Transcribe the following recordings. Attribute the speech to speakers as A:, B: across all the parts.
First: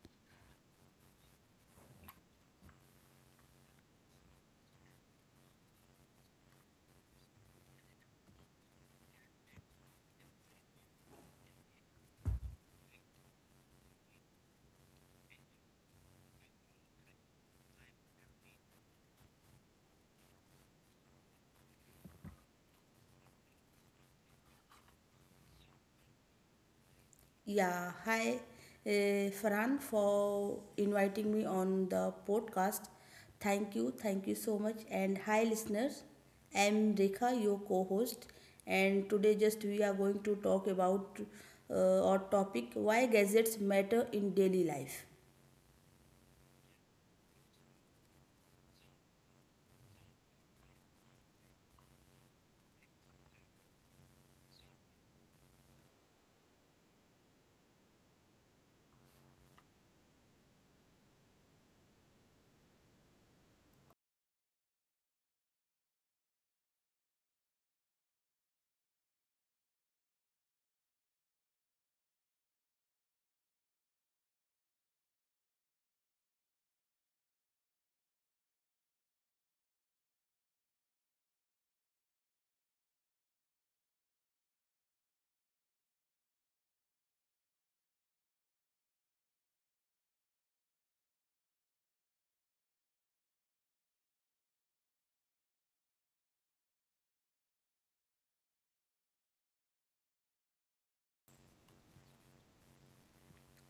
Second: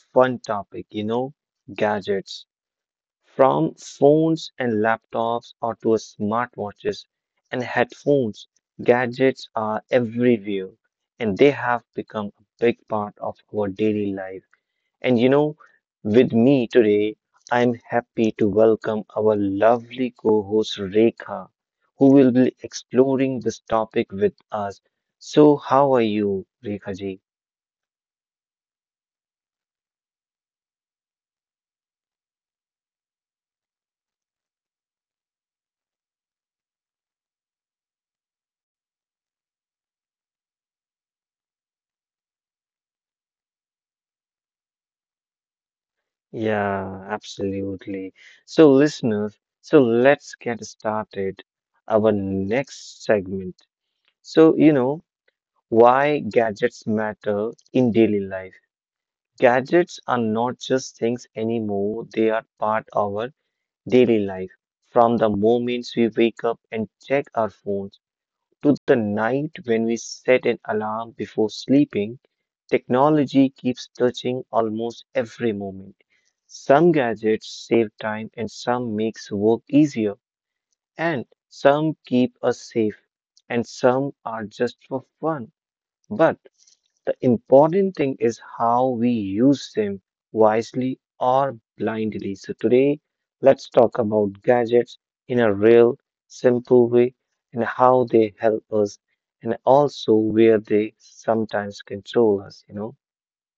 A: fun topic gadgets from phones and laptops or to smartwatches and headphones. Gadgets are everywhere and they have become a big part of our daily life. And you know, with me today, I'm happy to welcome our lovely co host Rekha, who will be exploring this topic with us. So, how are you, Rekha ji?
B: Yeah, hi uh, Farhan, for inviting me on the podcast. Thank you so much. And hi listeners, I am Rekha, your co-host, and today just we are going to talk about our topic, why gadgets matter in daily life.
A: Yeah, absolutely. So, listeners, so let's get started. Our next segment. So, you know, why gadgets matter in daily life. Gadgets are not just things anymore, they are part of our daily life, from the moments we wake up and check our phones to the night when we set an alarm before sleeping, technology keeps touching almost every moment. Some gadgets save time and some makes work easier and some keep us safe and some are just for fun. But the important thing is how we use them wisely or blindly. So, today, let's talk about gadgets in a real, simple way and how they help us, and also where they sometimes control us,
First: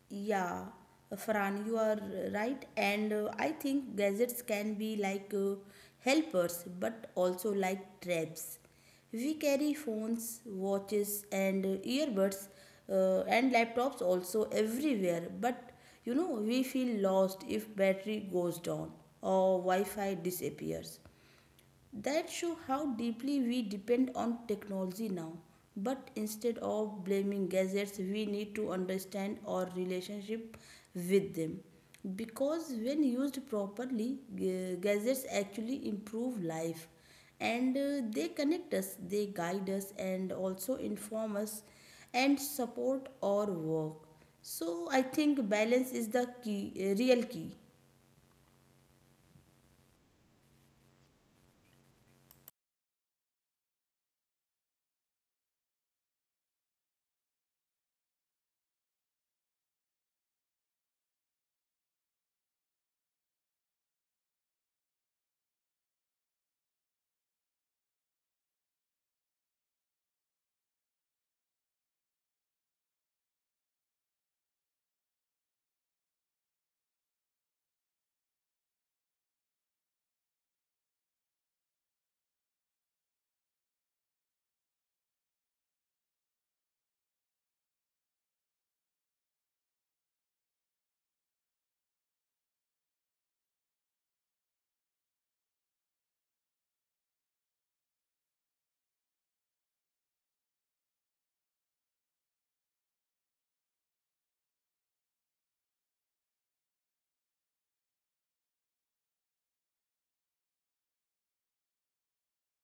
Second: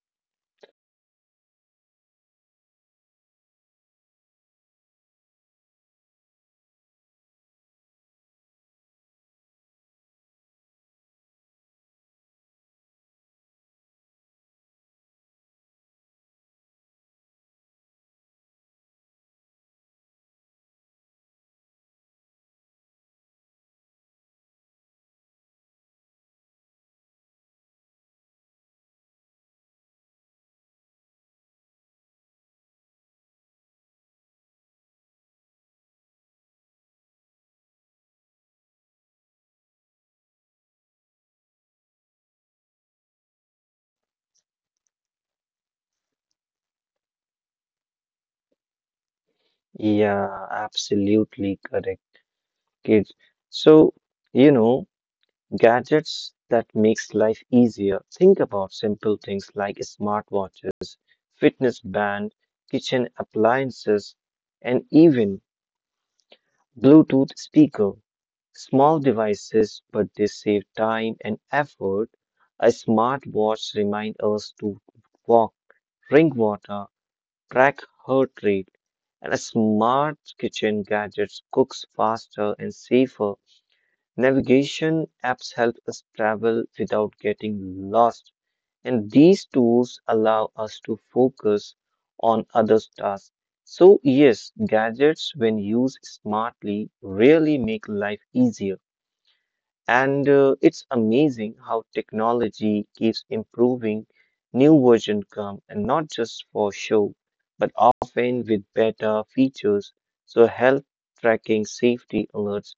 B: Yeah, Farhan, you are right. And I think gadgets can be like helpers, but also like traps. We carry phones, watches, and earbuds, and laptops also everywhere. But you know, we feel lost if battery goes down or Wi-Fi disappears. That show how deeply we depend on technology now. But instead of blaming gadgets, we need to understand our relationship with them. Because when used properly, gadgets actually improve life, and they connect us, they guide us, and also inform us and support our work. So I think balance is the key, real key.
A: Yeah, absolutely correct, kids. So, you know, Gadgets that makes life easier. Think about simple things like smartwatches fitness band, kitchen appliances, and even Bluetooth speaker. Small devices, but they save time and effort. A smartwatch reminds us to walk, drink water, track heart rate, and a smart kitchen gadgets cooks faster and safer. Navigation apps help us travel without getting lost. And these tools allow us to focus on other tasks. So, yes, gadgets, when used smartly, really make life easier. And it's amazing how technology keeps improving. New versions come, and not just for show, but often with better features. So, health tracking, safety alerts,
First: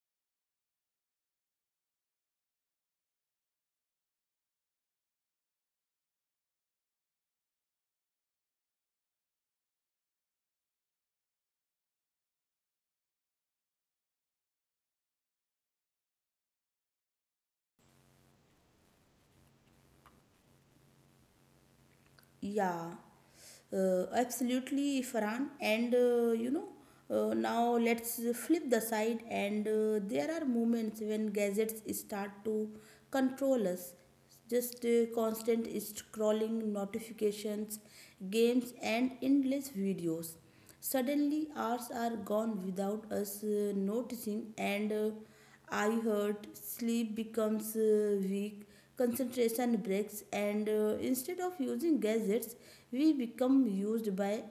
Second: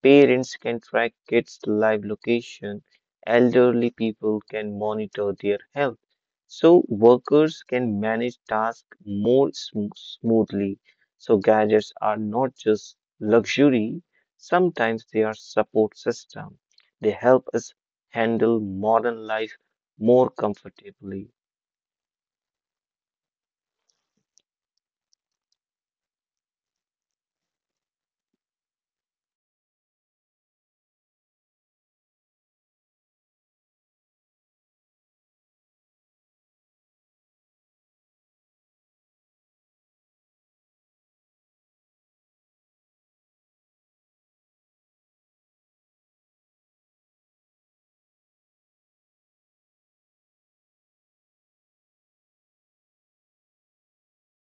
A: parents can track kids' live location, elderly people can monitor their health. So, workers can manage tasks more smoothly. So, gadgets are not just luxury, sometimes they are support system. They help us handle modern life more comfortably.
B: Yeah, absolutely, Farhan. And you know, now let's flip the side, and there are moments when gadgets start to control us. Just constant scrolling, notifications, games, and endless videos. Suddenly, hours are gone without us noticing, and I hurt, sleep becomes weak, concentration breaks, and instead of using gadgets, we become used by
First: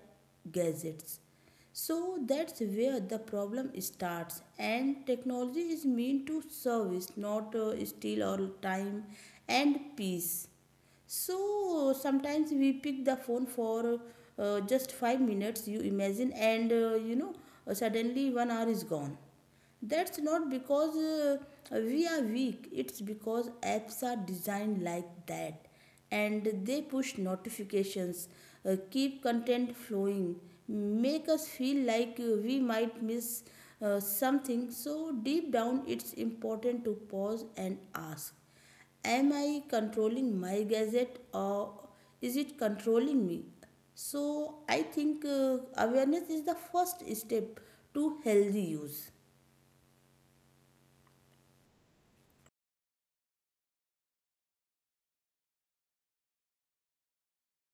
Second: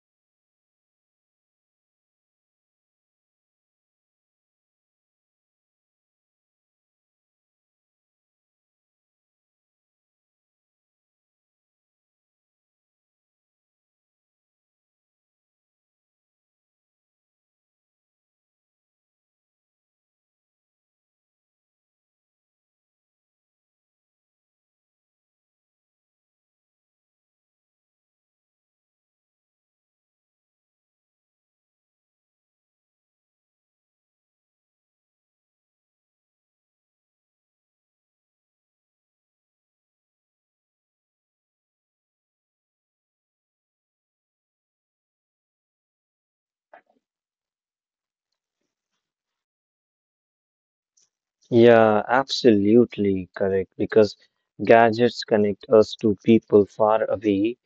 B: gadgets. So that's where the problem starts, and technology is meant to service, not steal our time and peace. So sometimes we pick the phone for just 5 minutes, you imagine, and you know, suddenly 1 hour is gone. That's not because we are weak, it's because apps are designed like that, and they push notifications, keep content flowing, make us feel like we might miss something. So, deep down, it's important to pause and ask. Am I controlling my gadget or is it controlling me? So I think awareness is the first step to healthy use.
A: Yeah, absolutely correct. Because gadgets connect us to people far away,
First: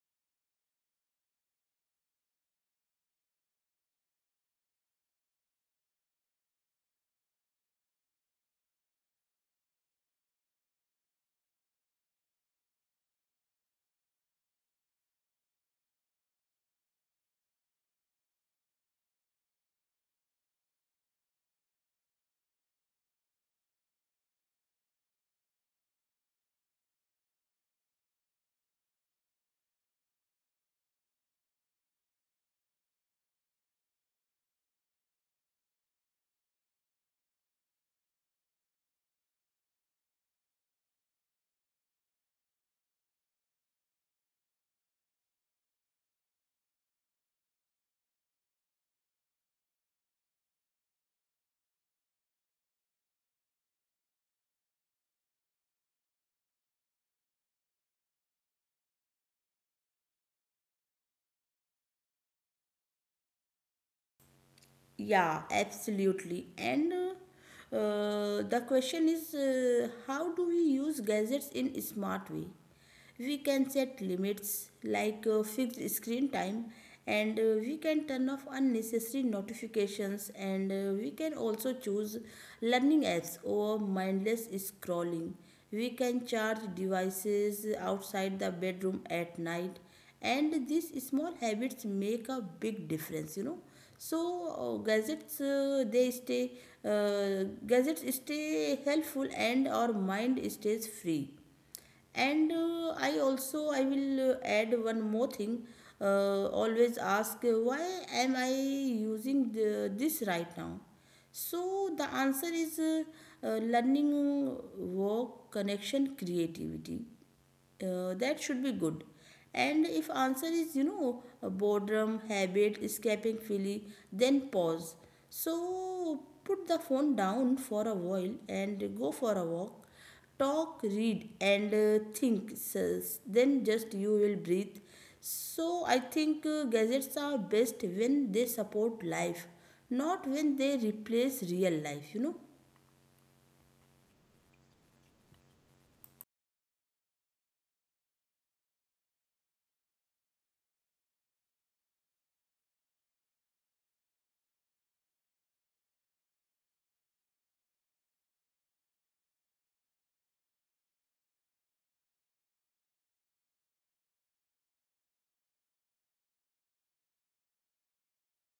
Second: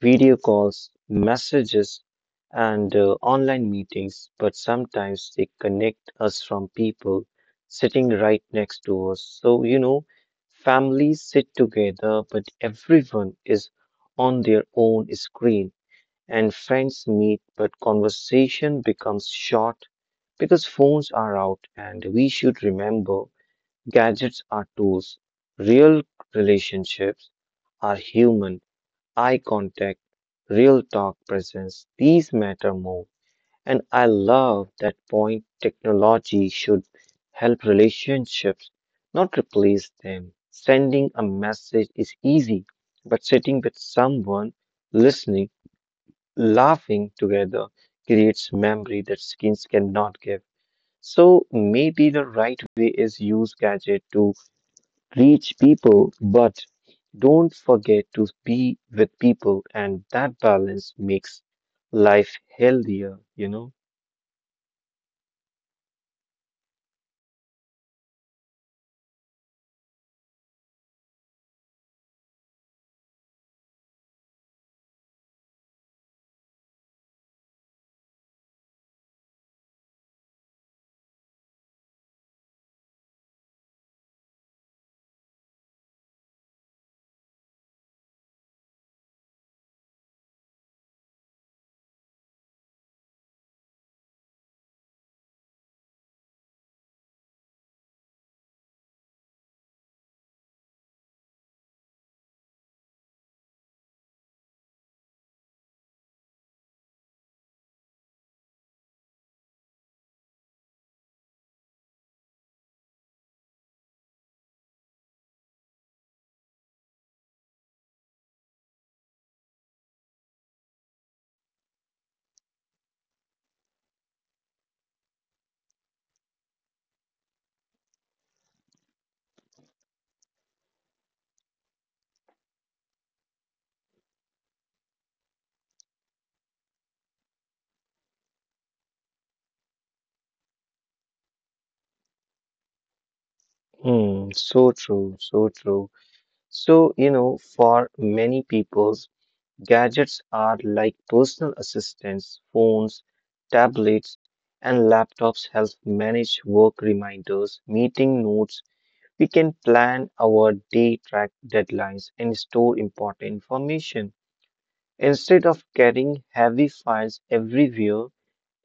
A: video calls, messages, and online meetings, but sometimes they connect us from people sitting right next to us. So, families sit together, but everyone is on their own screen. And friends meet, but conversation becomes short because phones are out, and we should remember gadgets are tools. Real relationships are human, eye contact, real talk presence. These matter more. And I love that point technology should help relationships, not replace them. Sending a message is easy, but sitting with someone listening, laughing together creates memory that screens cannot give. So maybe the right way is use gadget to reach people, but don't forget to be with people, and that balance makes life healthier, you know?
B: Yeah, absolutely. And the question is, how do we use gadgets in a smart way? We can set limits like fixed screen time, and we can turn off unnecessary notifications, and we can also choose learning apps or mindless scrolling. We can charge devices outside the bedroom at night, and these small habits make a big difference, you know. So uh, gadgets uh, they stay gadgets stay helpful and our mind stays free. And I will add one more thing. Always ask, why am I using this right now? So the answer is, learning, work, connection, creativity, that should be good. And if answer is, you know, boredom, habit, escaping feeling, then pause. So put the phone down for a while and go for a walk, talk, read, and think sis. Then just you will breathe. So I think gadgets are best when they support life, not when they replace real life, you know.
A: Hmm, so true, so true. So, for many people, gadgets are like personal assistants, phones, tablets, and laptops help manage work reminders, meeting notes. We can plan our day, track deadlines, and store important information. Instead of carrying heavy files everywhere,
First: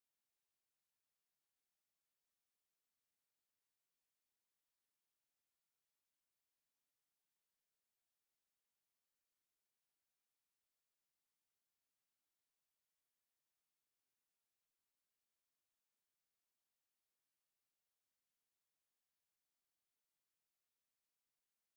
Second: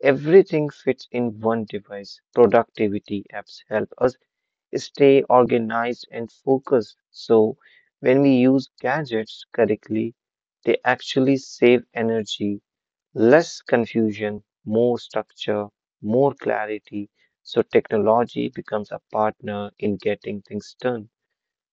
A: everything fits in one device. Productivity apps help us stay organized and focused. So, when we use gadgets correctly, they actually save energy, less confusion, more structure, more clarity. So, technology becomes a partner in getting things done.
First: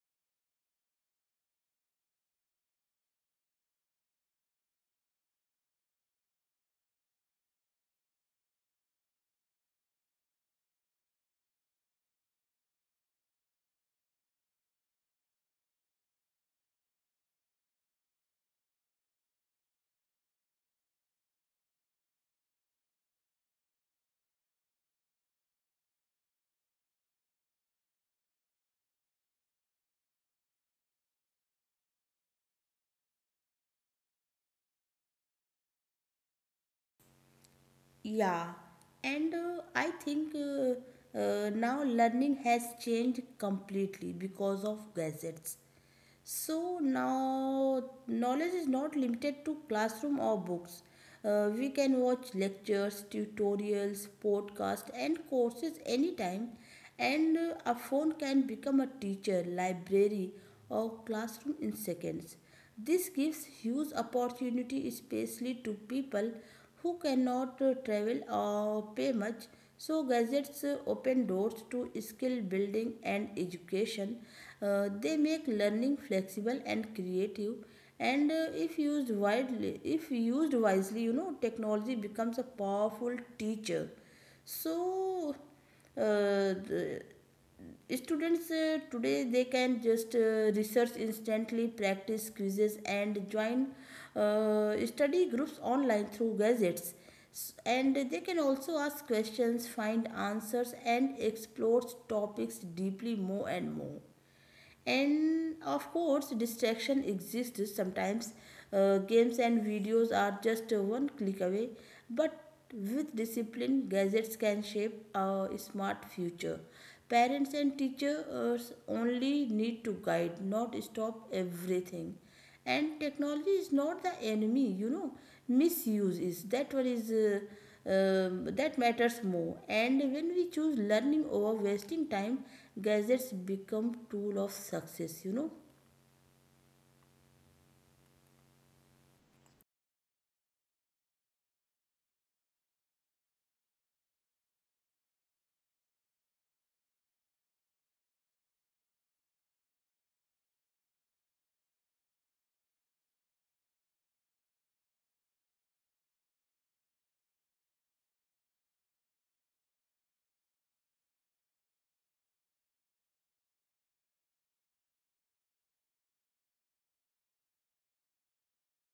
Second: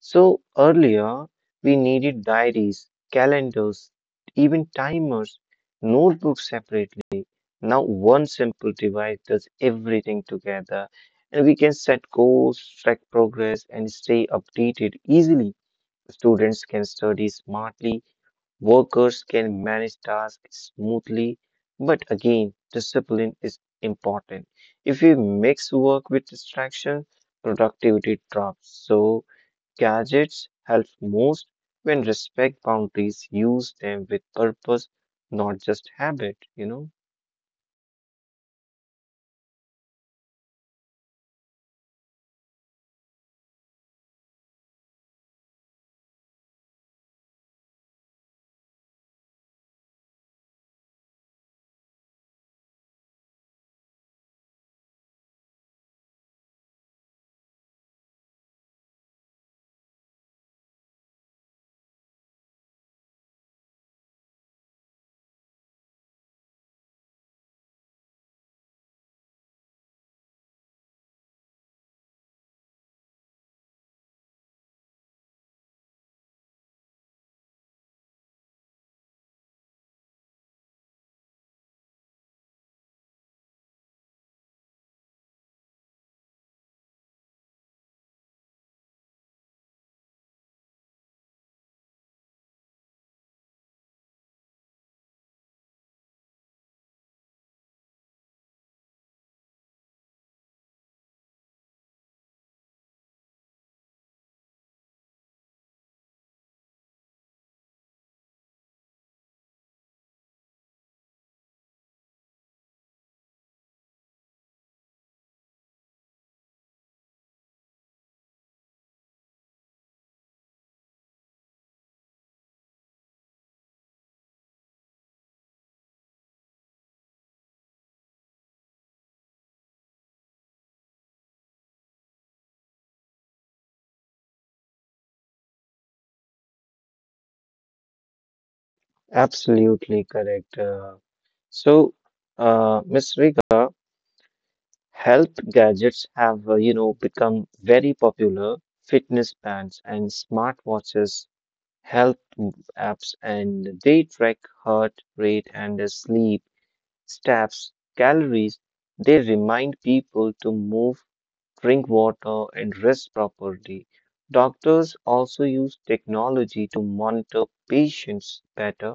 A: So, earlier we needed diaries, calendars, even timers, notebooks separately. Now, one simple device does everything together, and we can set goals, track progress, and stay updated easily. Students can study smartly, workers can manage tasks smoothly, but again, discipline is important. If we mix work with distraction, productivity drops. So, gadgets help most when respect boundaries, use them with purpose, not just habit,
B: Yeah, and I think now learning has changed completely because of gadgets. So now knowledge is not limited to classroom or books. We can watch lectures, tutorials, podcasts, and courses anytime, and a phone can become a teacher, library, or classroom in seconds. This gives huge opportunity, especially to people who cannot travel or pay much. So gadgets open doors to skill building and education. They make learning flexible and creative, and if used wisely, you know, technology becomes a powerful teacher. So uh, the- students today, they can just research instantly, practice quizzes, and join study groups online through gadgets. And they can also ask questions, find answers, and explore topics deeply, more and more. And of course distraction exists sometimes. Uh, games and videos are just one click away, but with discipline, gadgets can shape a smart future. Parents and teachers only need to guide, not stop everything. And technology is not the enemy, you know. Misuse is that one is that matters more. And when we choose learning over wasting time, gadgets become tool of success, you know.
A: Absolutely correct. So, Ms. Rika, health gadgets have, become very popular. Fitness bands and smartwatches, health m- apps, and they track heart rate and sleep, steps, calories. They remind people to move, drink water, and rest properly. Doctors also use technology to monitor patients better.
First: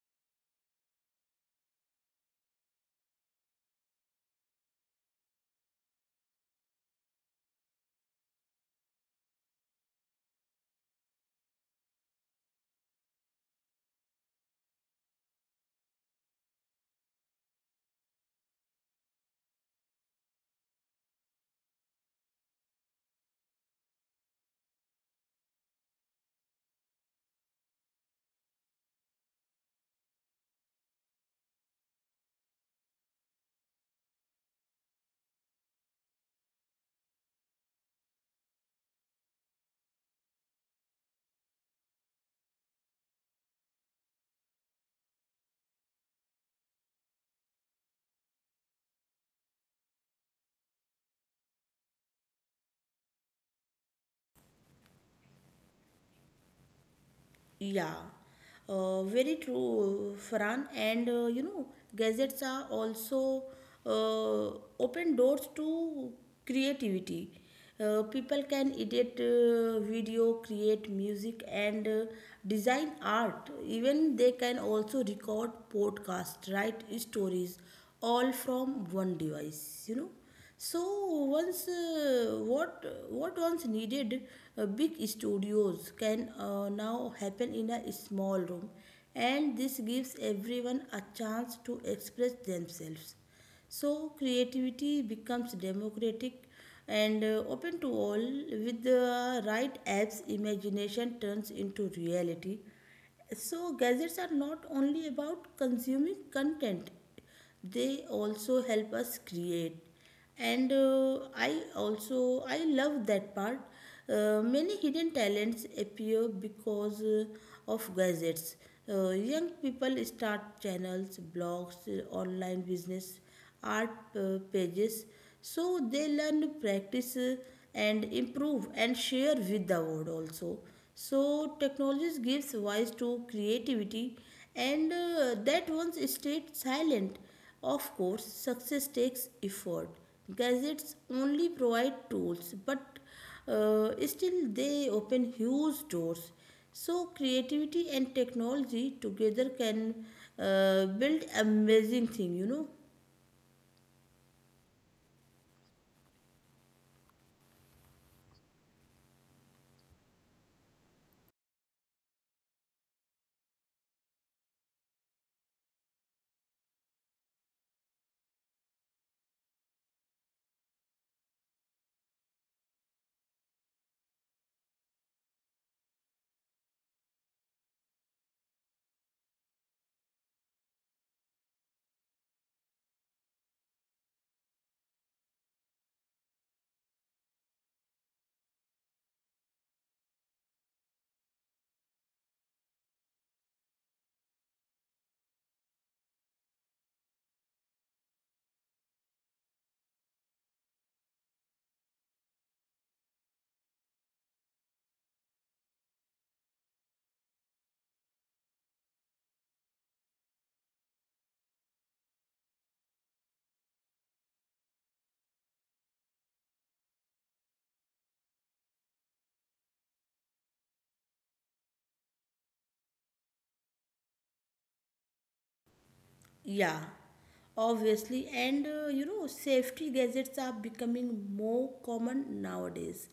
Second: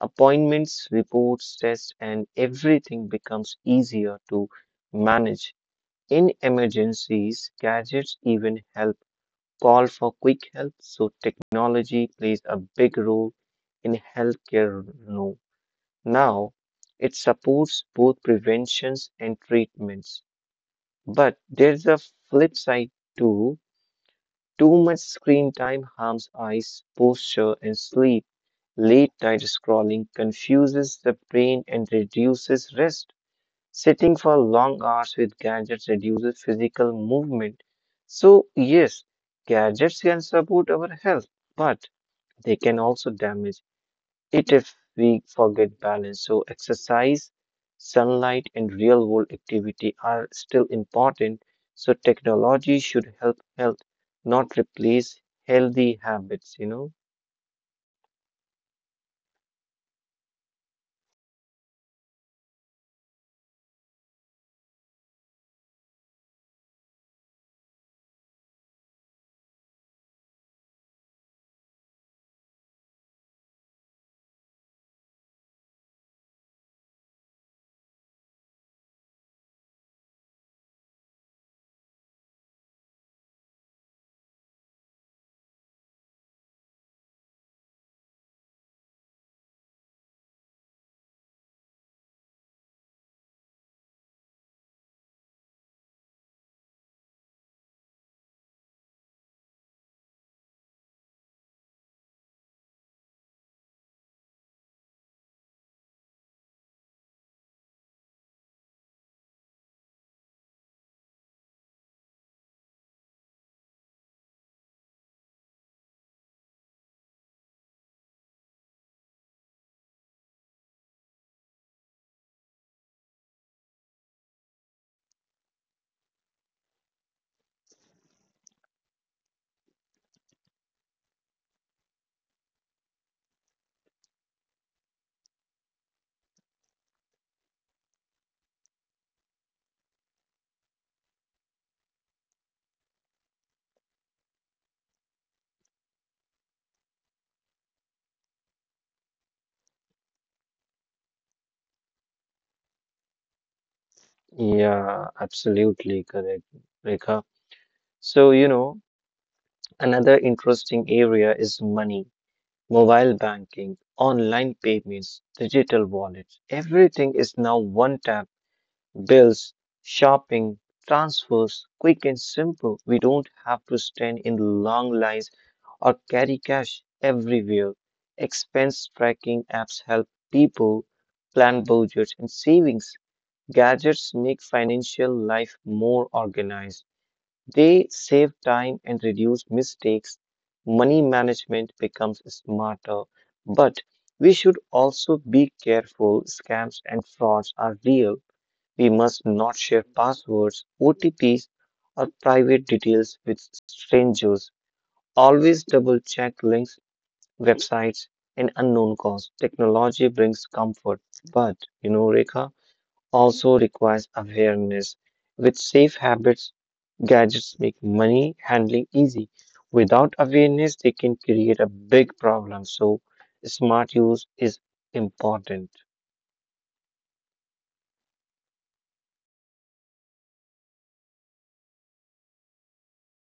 A: Appointments, reports, tests, and everything becomes easier to manage. In emergencies, gadgets even help call for quick help, so technology plays a big role in healthcare now. It supports both preventions and treatments. But there's a flip side too. Too much screen time harms eyes, posture, and sleep. Late night scrolling confuses the brain and reduces rest. Sitting for long hours with gadgets reduces physical movement. So, yes, gadgets can support our health, but they can also damage it if we forget balance. So, exercise, sunlight, and real world activity are still important. So, technology should help health, not replace healthy habits,
B: Yeah, very true, Farhan. And you know, gadgets are also uh, open doors to creativity. People can edit video, create music, and design art. Even they can also record podcast, write stories, all from one device, you know. So once what once needed big studios can now happen in a small room, and this gives everyone a chance to express themselves. So creativity becomes democratic and open to all. With the right apps, imagination turns into reality. So gadgets are not only about consuming content, they also help us create. And also I love that part. Uh, many hidden talents appear because of gadgets. Uh, young people start channels, blogs, online business, art pages. So they learn to practice, and improve, and share with the world also. So technology gives voice to creativity and that once stayed silent. Of course success takes effort, gadgets only provide tools, but still they open huge doors. So creativity and technology together can build amazing thing, you know.
A: Yeah, absolutely correct, Rekha. So, another interesting area is money, mobile banking, online payments, digital wallets. Everything is now one tap, bills, shopping, transfers, quick and simple. We don't have to stand in long lines or carry cash everywhere. Expense tracking apps help people plan budgets and savings. Gadgets make financial life more organized. They save time and reduce mistakes. Money management becomes smarter. But we should also be careful. Scams and frauds are real. We must not share passwords, OTPs, or private details with strangers. Always double check links, websites, and unknown calls. Technology brings comfort. But, you know, Rekha, also requires awareness. With safe habits, gadgets make money handling easy. Without awareness, they can create a big problem. So, smart use is important.
B: Yeah, obviously. And you know, safety gadgets are becoming more common nowadays,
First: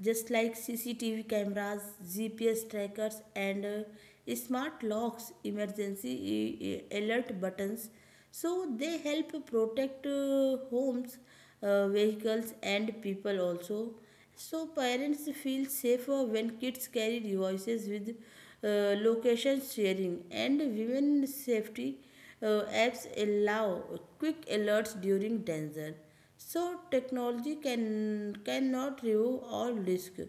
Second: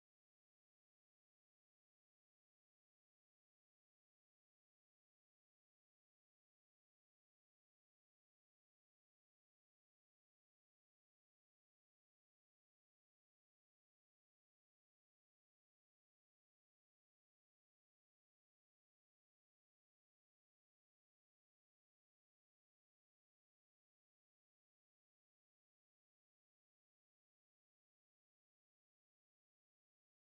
B: just like CCTV cameras, GPS trackers, and smart locks, emergency alert buttons. So they help protect homes, vehicles, and people also. So parents feel safer when kids carry devices with location sharing, and women safety apps allow quick alerts during danger. So technology can cannot remove all risk,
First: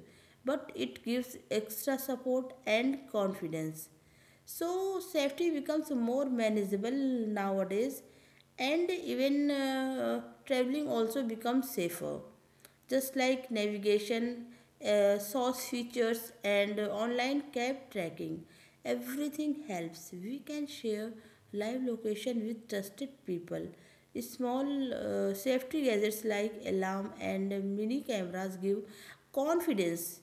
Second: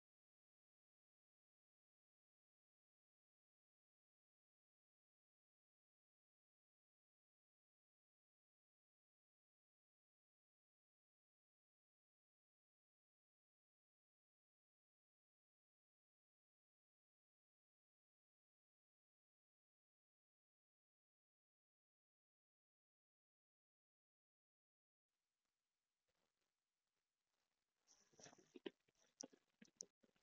B: but it gives extra support and confidence. So safety becomes more manageable nowadays. And even traveling also becomes safer, just like navigation, source features, and online cab tracking. Everything helps. We can share live location with trusted people. Small safety gadgets like alarm and mini cameras give confidence.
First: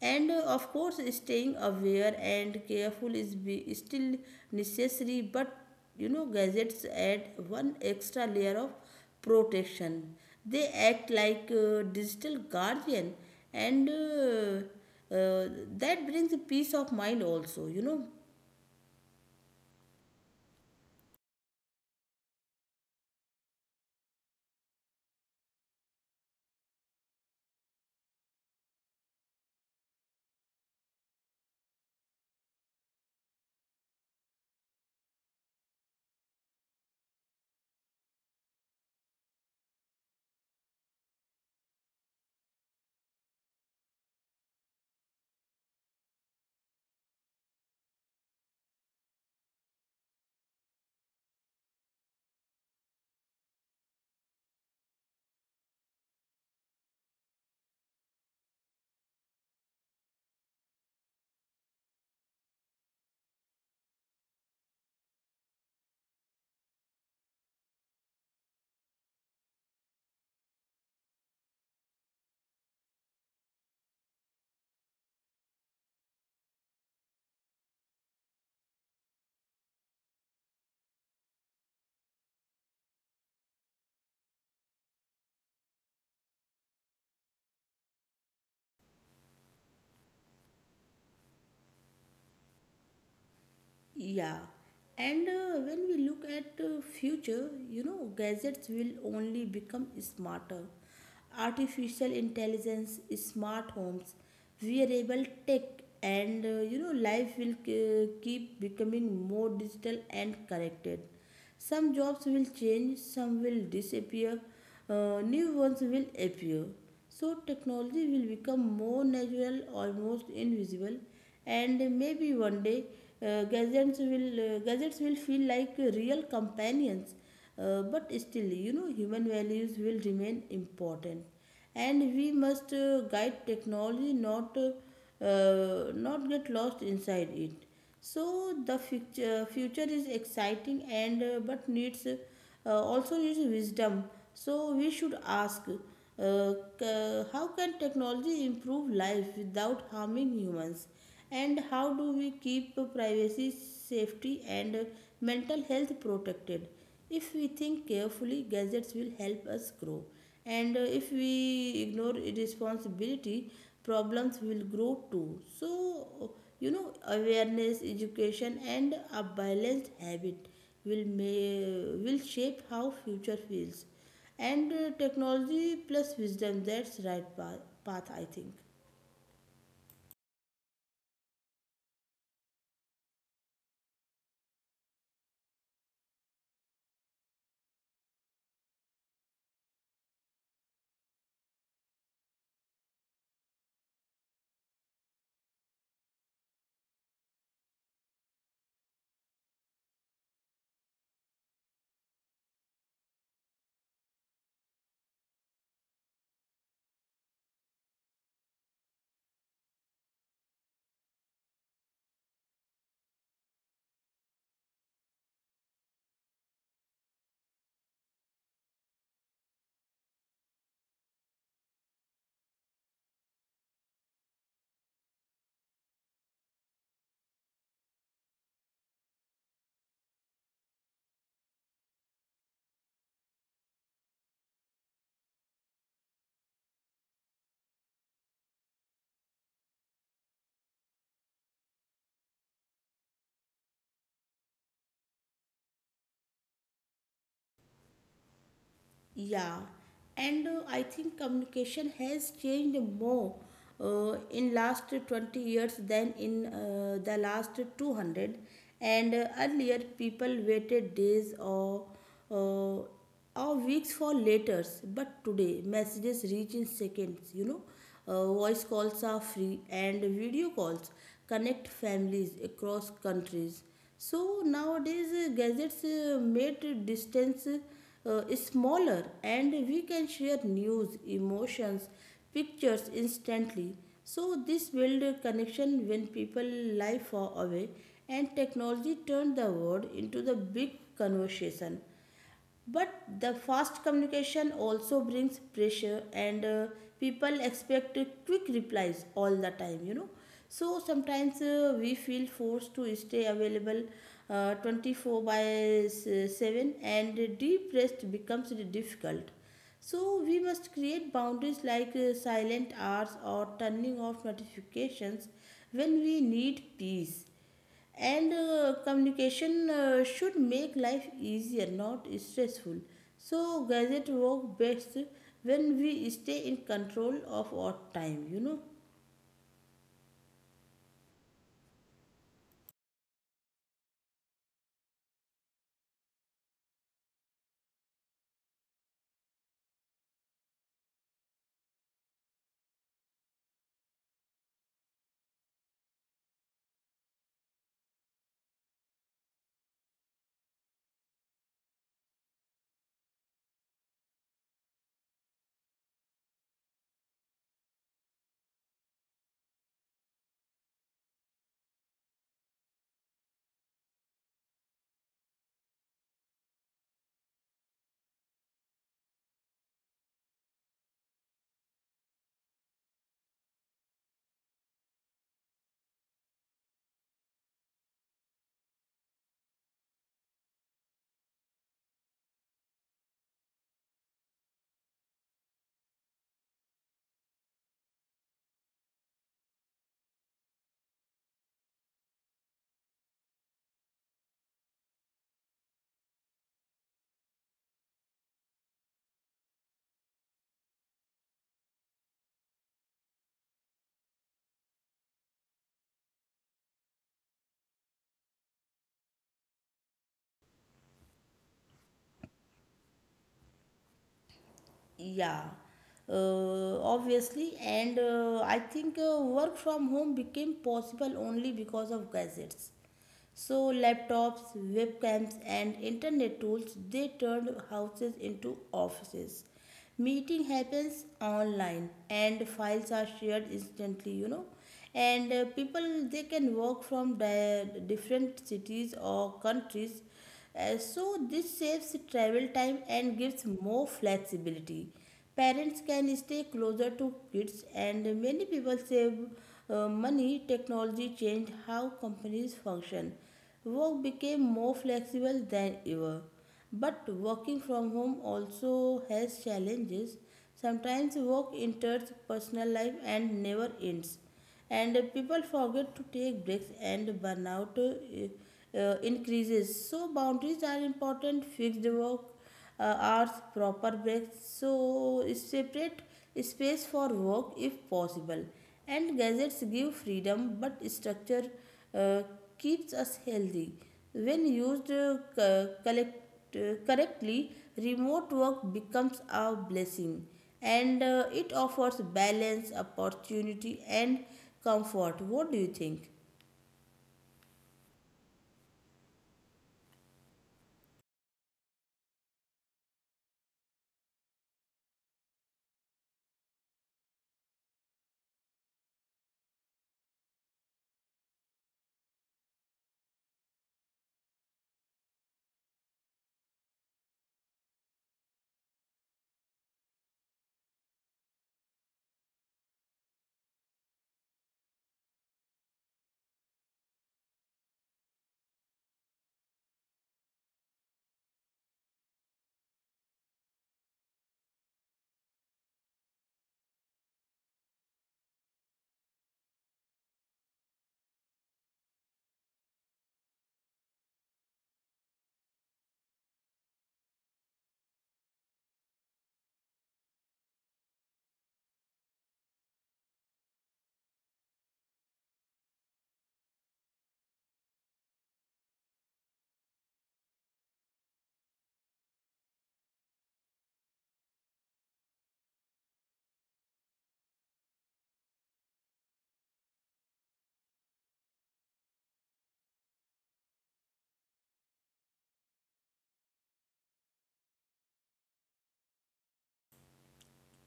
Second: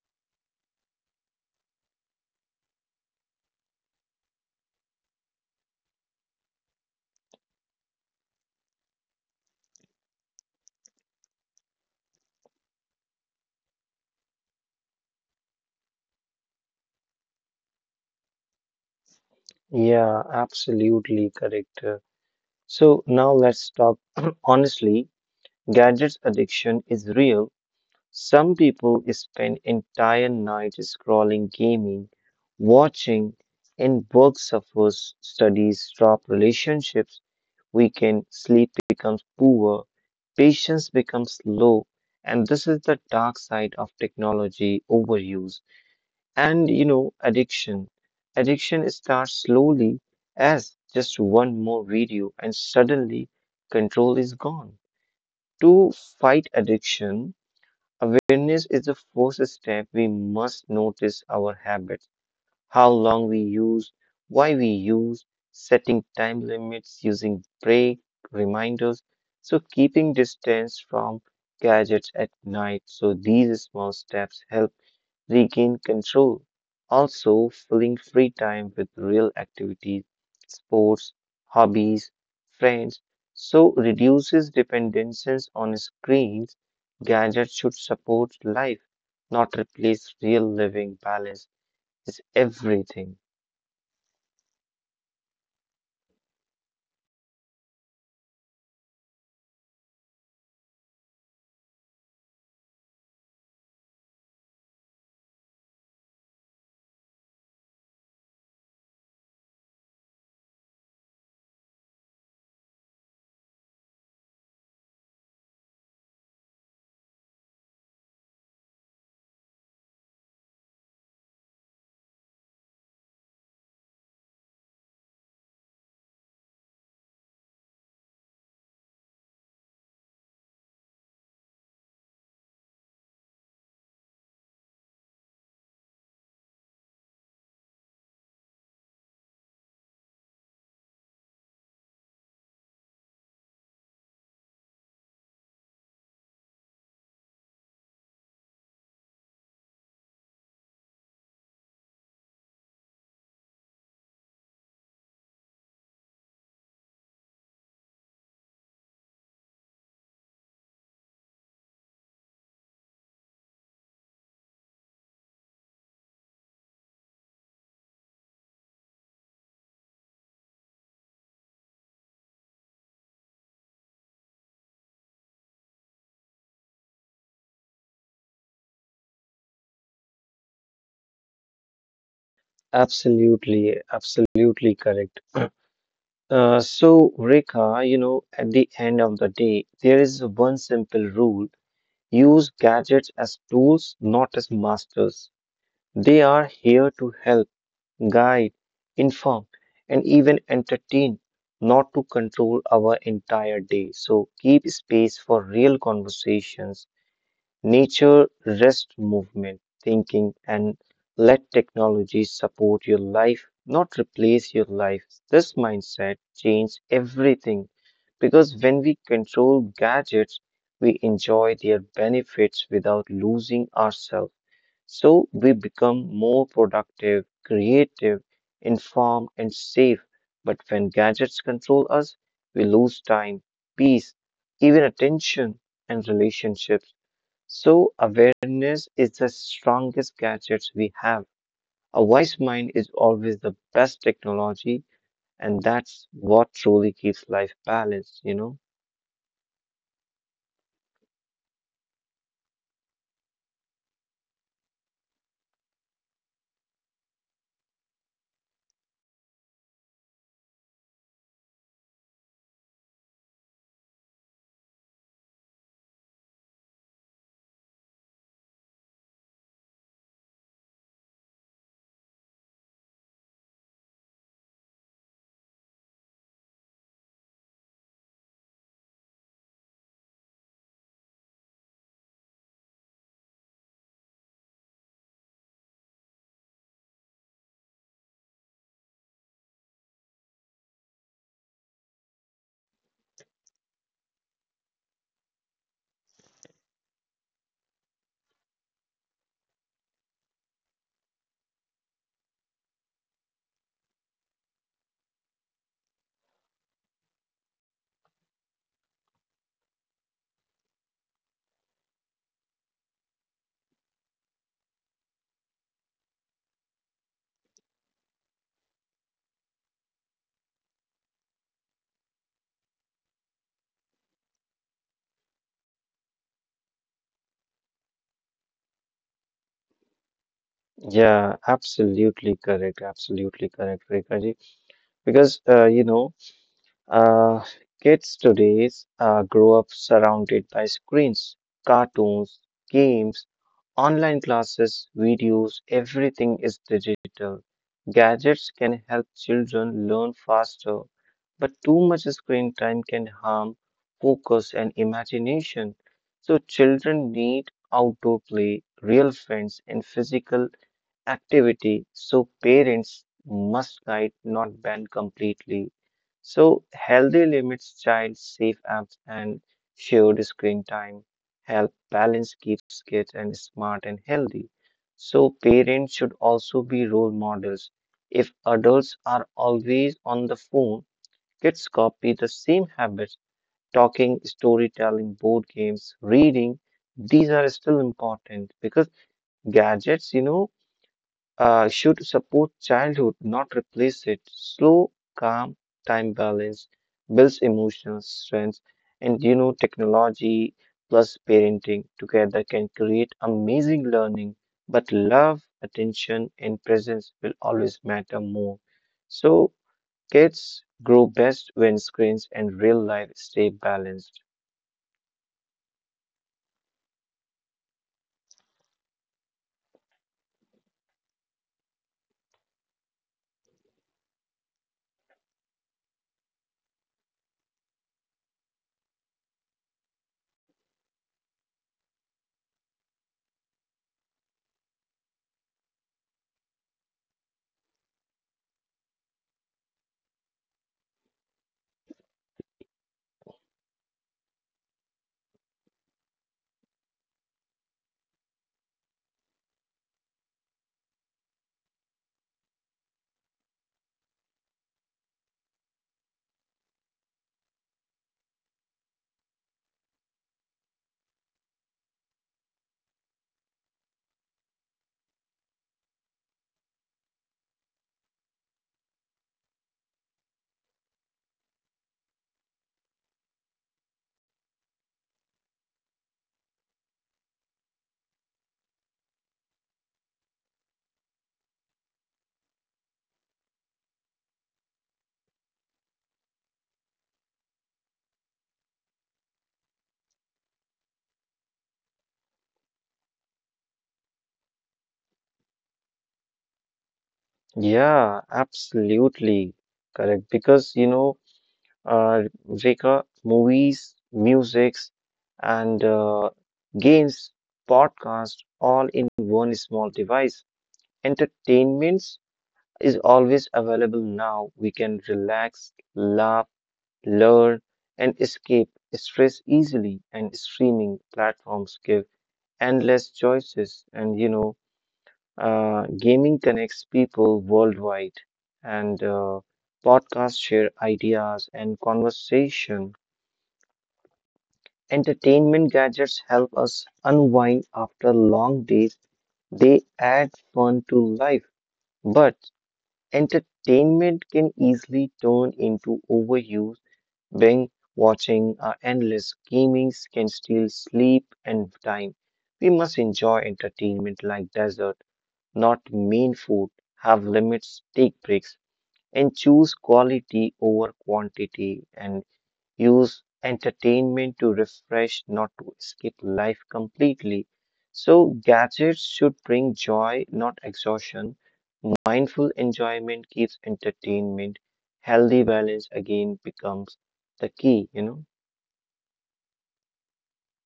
B: And of course staying aware and careful is still necessary, but you know, gadgets add one extra layer of protection. They act like digital guardian, and uh, that brings peace of mind also, you know.
A: Yeah, absolutely correct. So, now let's talk honestly. Gadgets addiction is real. Some people spend entire nights scrolling, gaming, watching, and work suffers, studies drop, relationships weaken, sleep becomes poor, patience becomes low, and this is the dark side of technology overuse. And you know, addiction. Addiction starts slowly as just one more video, and suddenly control is gone. To fight addiction, awareness is the first step. We must notice our habits, how long we use, why we use, setting time limits, using break reminders, so keeping distance from gadgets at night. So these small steps help regain control. Also, filling free time with real activities, sports, hobbies, friends, so reduces dependences on screens. Gadgets should support life, not replace real living. Balance is everything.
B: Yeah, and when we look at future, you know, gadgets will only become smarter. Artificial intelligence, smart homes, wearable tech, and you know, life will keep becoming more digital and connected. Some jobs will change, some will disappear, new ones will appear. So, technology will become more natural, almost invisible, and maybe one day gadgets will feel like real companions. But still, you know, human values will remain important, and we must guide technology, not get lost inside it. So the future is exciting, and but needs also needs wisdom. So we should ask, how can technology improve life without harming humans, and how do we keep privacy, safety, and mental health protected? If we think carefully, gadgets will help us grow. And if we ignore responsibility, problems will grow too. So, you know, awareness, education, and a balanced habit will may, will shape how future feels. And technology plus wisdom, that's right path, I think.
A: Absolutely, absolutely correct. So, Rekha, you know, at the end of the day, there is one simple rule: use gadgets as tools, not as masters. They are here to help, guide, inform, and even entertain, not to control our entire day. So keep space for real conversations, nature, rest, movement, thinking, and let technology support your life, not replace your life. This mindset changes everything because when we control gadgets, we enjoy their benefits without losing ourselves. So we become more productive, creative, informed, and safe. But when gadgets control us, we lose time, peace, even attention and relationships. So, awareness is the strongest gadgets we have. A wise mind is always the best technology, and that's what truly keeps life balanced, you know?
B: Yeah, and I think communication has changed more in last 20 years than in the last 200. And earlier, people waited days uh, or weeks for letters, but today messages reach in seconds. You know, voice calls are free and video calls connect families across countries. So nowadays, gadgets made distance smaller, and we can share news, emotions, pictures instantly. So this build a connection when people live far away, and technology turned the world into the big conversation. But the fast communication also brings pressure, and people expect quick replies all the time, you know. So sometimes we feel forced to stay available 24 by 7, and deep rest becomes difficult. So we must create boundaries like silent hours or turning off notifications when we need peace. And communication should make life easier, not stressful. So gadget work best when we stay in control of our time, you know.
A: Yeah, absolutely correct. Absolutely correct, Rekha ji. Because, Uh, kids today grow up surrounded by screens, cartoons, games, online classes, videos, everything is digital. Gadgets can help children learn faster, but too much screen time can harm focus and imagination. So, children need outdoor play, real friends, and physical activity, so parents must guide, not ban completely. So, healthy limits child safe apps and shared screen time help balance keeps kids and smart and healthy. So, parents should also be role models. If adults are always on the phone, kids copy the same habits talking, storytelling, board games, reading. These are still important because gadgets, should support childhood, not replace it. Slow, calm, time balance builds emotional strength, and you know, technology plus parenting together can create amazing learning. But love, attention, and presence will always matter more. So, kids grow best when screens and real life stay balanced.
B: Yeah, obviously. And I think work from home became possible only because of gadgets. So laptops, webcams, and internet tools, they turned houses into offices. Meeting happens online, and files are shared instantly, you know. And people, they can work from different cities or countries. So this saves travel time and gives more flexibility. Parents can stay closer to kids, and many people save money. Technology changed how companies function. Work became more flexible than ever. But working from home also has challenges. Sometimes work enters personal life and never ends, and people forget to take breaks, and burnout increases. So boundaries are important, fixed work hours, proper breaks, so separate space for work if possible. And gadgets give freedom, but structure uh, keeps us healthy when used collect, correctly. Remote work becomes a blessing, and it offers balance, opportunity, and comfort. What do you think?
A: Yeah, absolutely correct. Because uh, Zeka, movies, musics, and games, podcast, all in one small device. Entertainment is always available now. We can relax, laugh, learn, and escape stress easily. And streaming platforms give endless choices. And gaming connects people worldwide. And podcasts share ideas and conversation. Entertainment gadgets help us unwind after long days. They add fun to life, but entertainment can easily turn into overuse. Binge watching or endless gaming can steal sleep and time. We must enjoy entertainment like dessert, not main food. Have limits, take breaks, and choose quality over quantity. And use entertainment to refresh, not to escape life completely. So, gadgets should bring joy, not exhaustion. Mindful enjoyment keeps entertainment. Healthy balance again becomes the key,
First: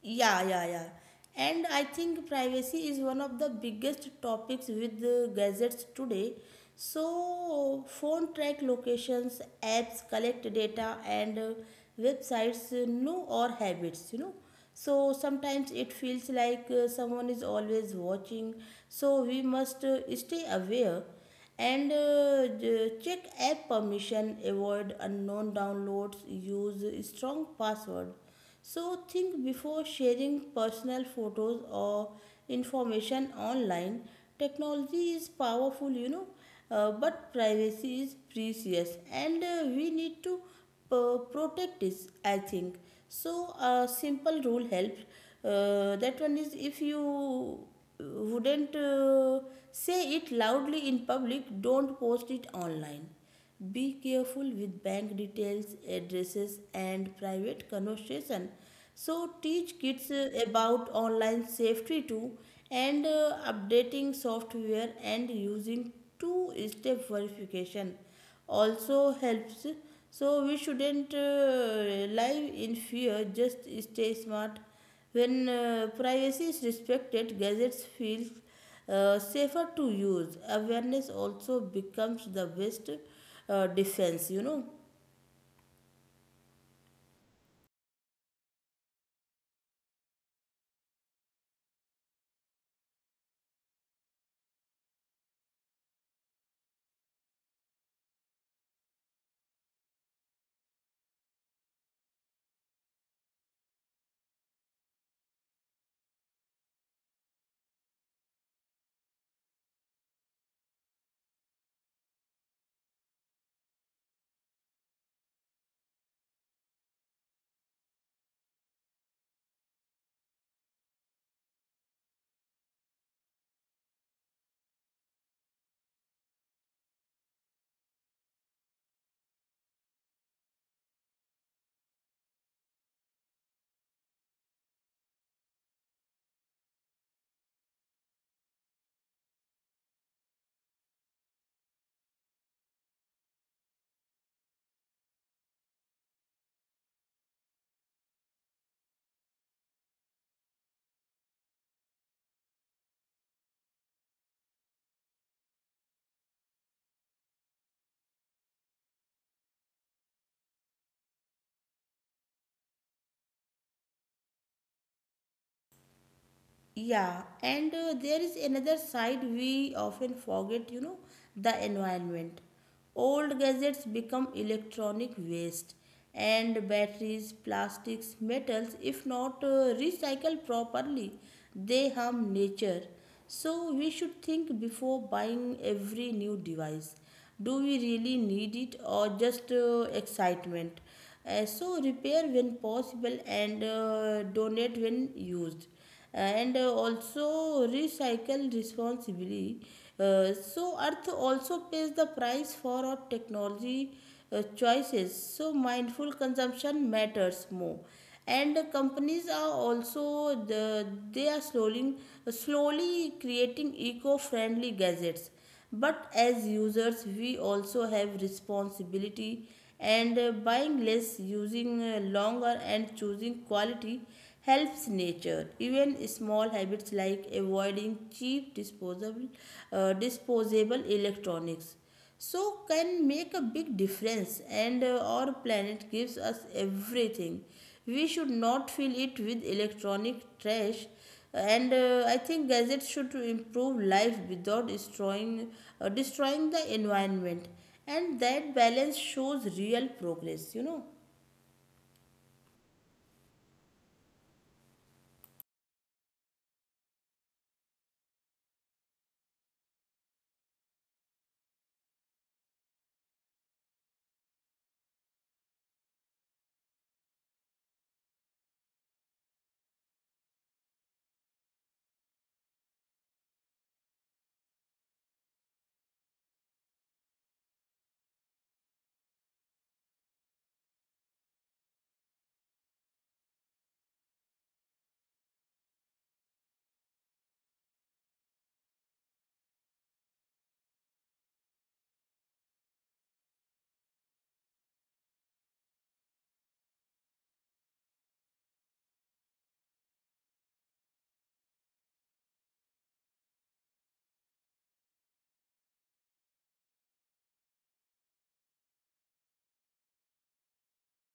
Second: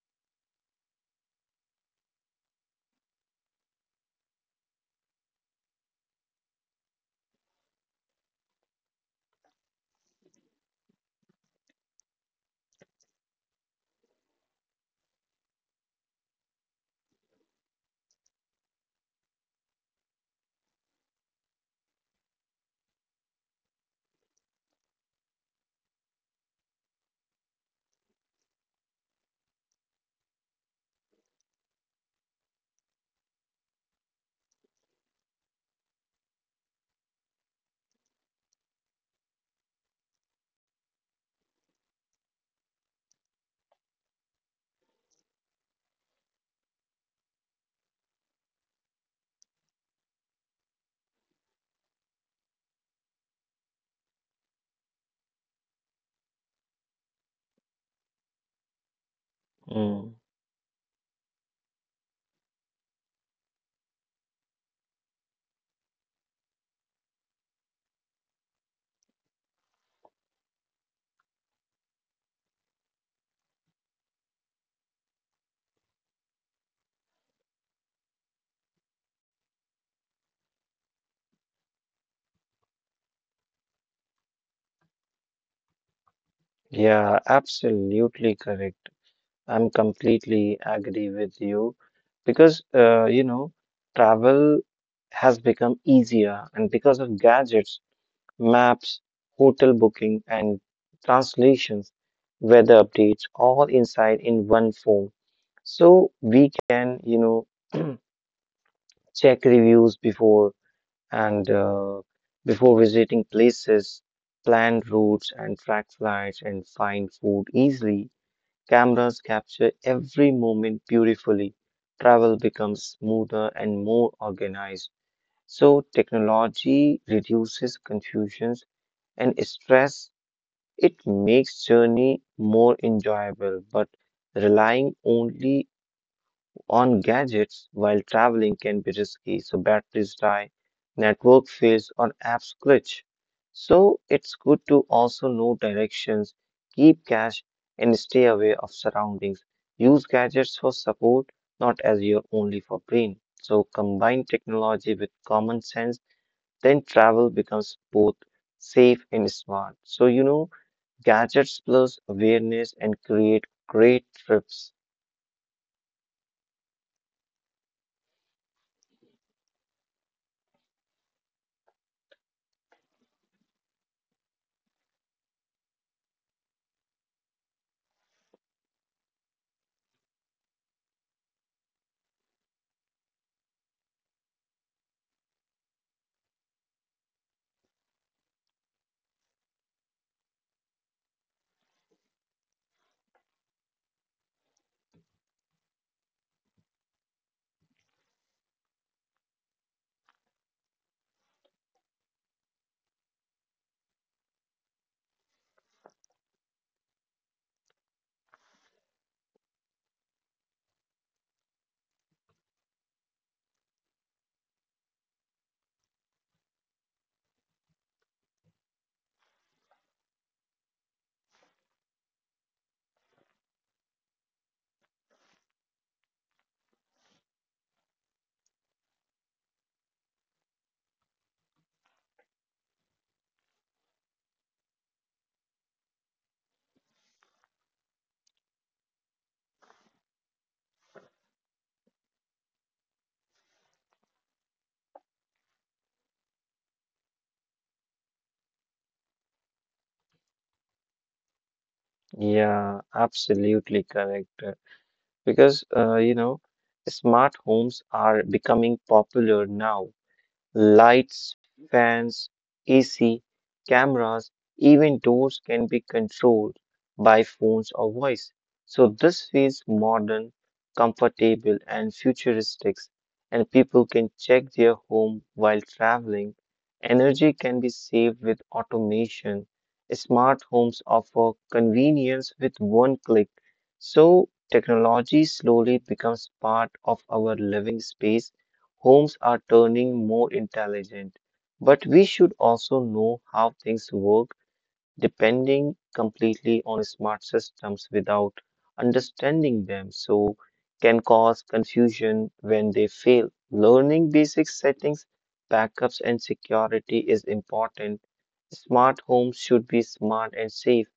B: Yeah, yeah, yeah. And I think privacy is one of the biggest topics with the gadgets today. So phone track locations, apps collect data, and websites know our habits, you know. So sometimes it feels like someone is always watching. So we must stay aware and check app permission, avoid unknown downloads, use a strong password. So think before sharing personal photos or information online. Technology is powerful, you know, but privacy is precious, and we need to protect it, I think. So a simple rule helps, that one is, if you wouldn't say it loudly in public, don't post it online. Be careful with bank details, addresses, and private conversation. So teach kids
A: Mm.
B: about online safety too. And updating software and using two step verification also helps. So we shouldn't live in fear, just stay smart. When privacy is respected, gadgets feel safer to use. Awareness also becomes the best defense, you know.
A: Yeah, absolutely correct. I'm completely agree with you because travel has become easier and because of gadgets maps, hotel booking, and translations, weather updates, all inside in one form. So we can, know, check reviews before and before visiting places, plan routes and track flights, and find food easily. Cameras capture every moment beautifully. Travel becomes smoother and more organized. So technology reduces confusions and stress, it makes journey more enjoyable, but relying only on gadgets while traveling can be risky. So batteries die, network fails, or apps glitch. So it's good to also know directions, keep cash, and stay aware of surroundings. Use gadgets for support, not as your only for brain. So combine technology with common sense, then travel becomes both safe and smart. So you know, gadgets plus awareness and create great trips.
B: Yeah, and there is another side we often forget, you know, the environment. Old gadgets become electronic waste, and batteries, plastics, metals, if not recycled properly, they harm nature. So we should think before buying every new device. Do we really need it, or just excitement? So repair when possible, and donate when used. And Also recycle responsibly. Uh, so Earth also pays the price for our technology choices. So mindful consumption matters more, and companies are also the, they are slowly creating eco-friendly gadgets. But as users, we also have responsibility, and buying less, using longer, and choosing quality helps nature. Even small habits like avoiding cheap disposable, disposable electronics, so can make a big difference. And our planet gives us everything. We should not fill it with electronic trash. And I think gadgets should improve life without destroying the environment, and that balance shows real progress, you know.
A: Yeah, absolutely correct. Because, you know, smart homes are becoming popular now. Lights, fans, AC, cameras, even doors can be controlled by phones or voice. So this feels modern, comfortable, and futuristic, and people can check their home while traveling. Energy can be saved with automation. Smart homes offer convenience with one click. So technology slowly becomes part of our living space. Homes are turning more intelligent, but we should also know how things work, depending completely on smart systems without understanding them, so can cause confusion when they fail. Learning basic settings, backups, and security is important. Smart homes should be smart and safe.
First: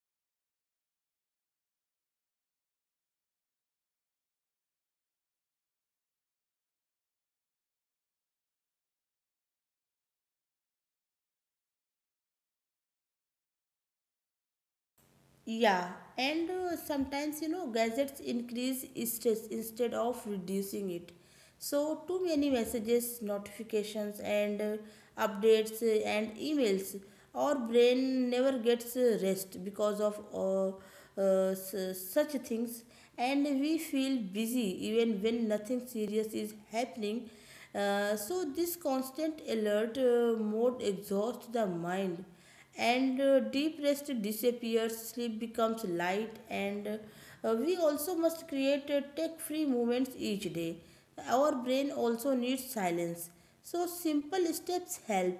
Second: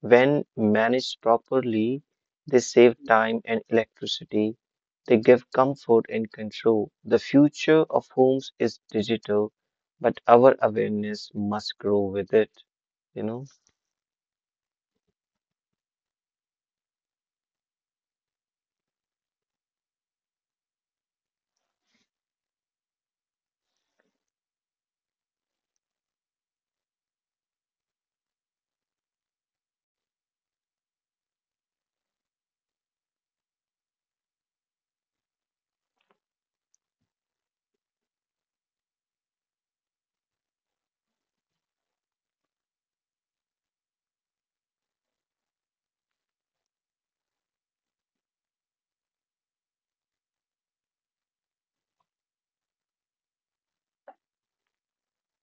A: When managed properly, they save time and electricity. They give comfort and control. The future of homes is digital, but our awareness must grow with it. You know?
B: Yeah, and sometimes, you know, gadgets increase stress instead of reducing it. So too many messages, notifications, and updates and emails. Our brain never gets rest because of such things, and we feel busy even when nothing serious is happening. So this constant alert mode exhausts the mind, and deep rest disappears. Sleep becomes light, and we also must create tech free moments each day. Our brain also needs silence. So simple steps help:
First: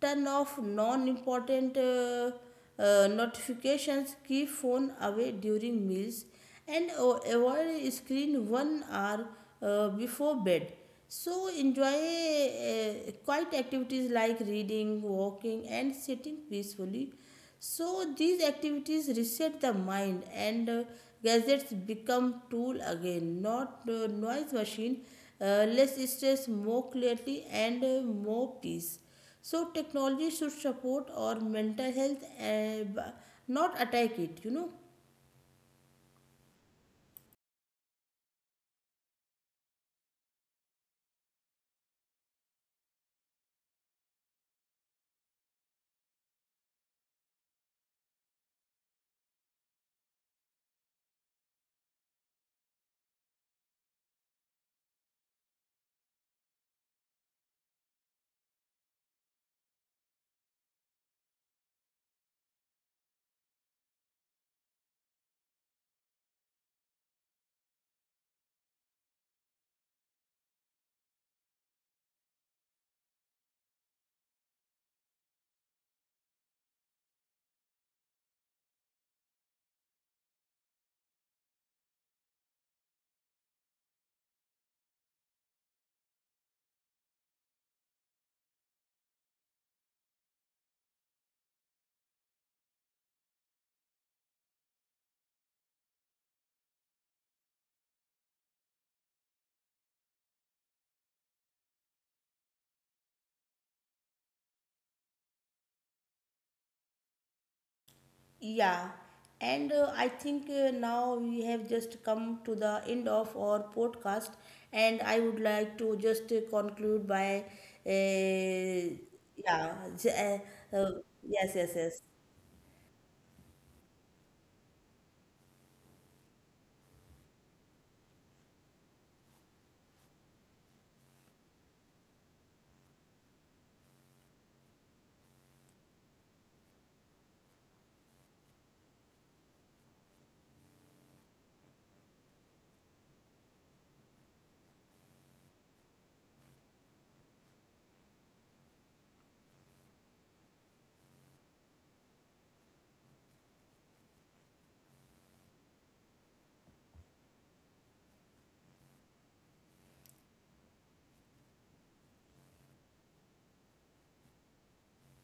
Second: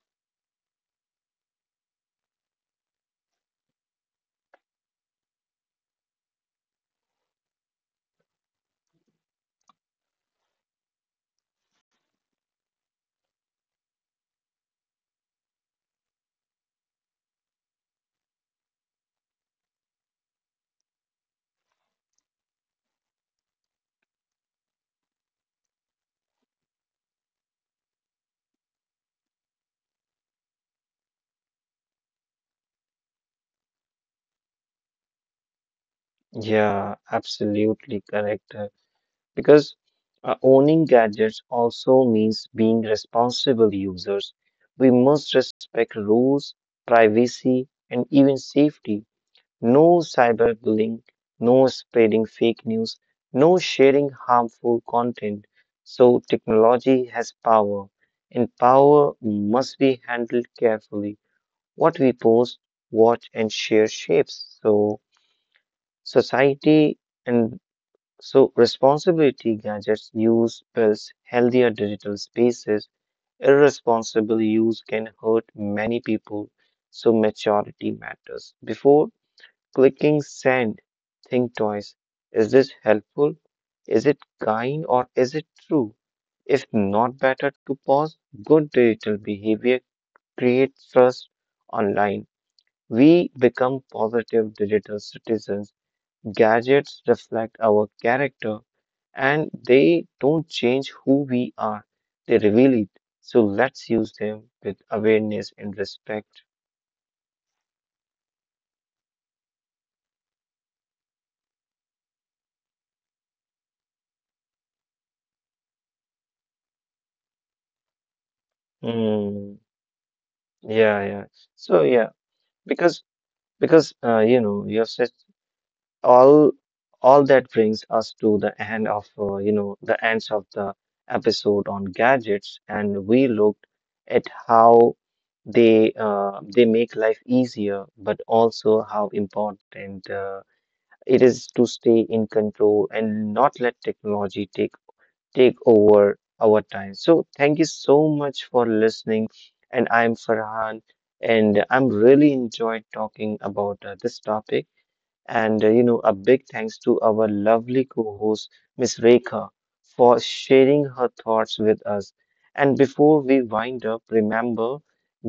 B: turn off non important notifications, keep phone away during meals, and avoid screen one hour before bed. So enjoy quiet activities like reading, walking, and sitting peacefully. So these activities reset the mind, and gadgets become tool again, not noise machine. Less stress, more clarity, and more peace. So technology should support our mental health, and not attack it, you know.
A: Yeah, absolutely correct. Because owning gadgets also means being responsible users. We must respect rules, privacy, and even safety. No cyberbullying, no spreading fake news, no sharing harmful content. So technology has power, and power must be handled carefully. What we post, watch, and share shapes. So society and so responsibility gadgets use builds healthier digital spaces. Irresponsible use can hurt many people. So maturity matters. Before clicking send, think twice. Is this helpful? Is it kind, or is it true? If not, better to pause. Good digital behavior creates trust online. We become positive digital citizens. Gadgets reflect our character, and they don't change who we are, they reveal it. So let's use them with awareness and respect.
B: Yeah, and I think now we have just come to the end of our podcast, and I would like to just conclude by, uh,
A: Hmm.
B: yeah, j- uh, uh,
A: Yeah, yeah.
B: yes, yes,
A: So,
B: yes.
A: yeah, because you know, you have said all all that brings us to the end of you know, the ends of the episode on gadgets, and we looked at how they make life easier, but also how important it is to stay in control and not let technology take over our time. So thank you so much for listening, and I'm Farhan, and I'm really enjoyed talking about this topic. And you know, a big thanks to our lovely co-host, Miss Rekha, for sharing her thoughts with us. And before we wind up, remember,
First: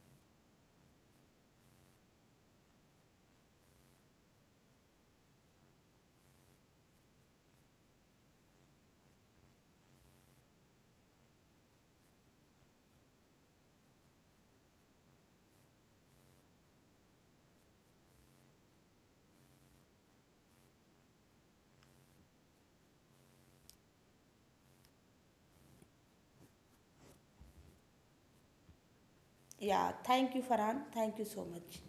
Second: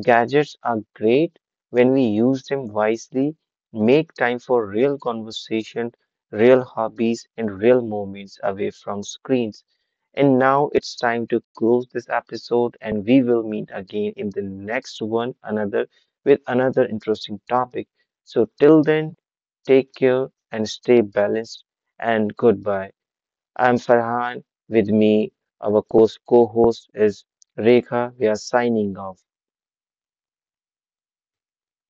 A: gadgets are great when we use them wisely. Make time for real conversation, real hobbies, and real moments away from screens. And now it's time to close this episode, and we will meet again in the next one another with another interesting topic. So till then, take care and stay balanced. And goodbye. I'm Farhan. With me, our co host is Rekha. We are signing off.
B: Yeah, thank you, Farhan. Thank you so much.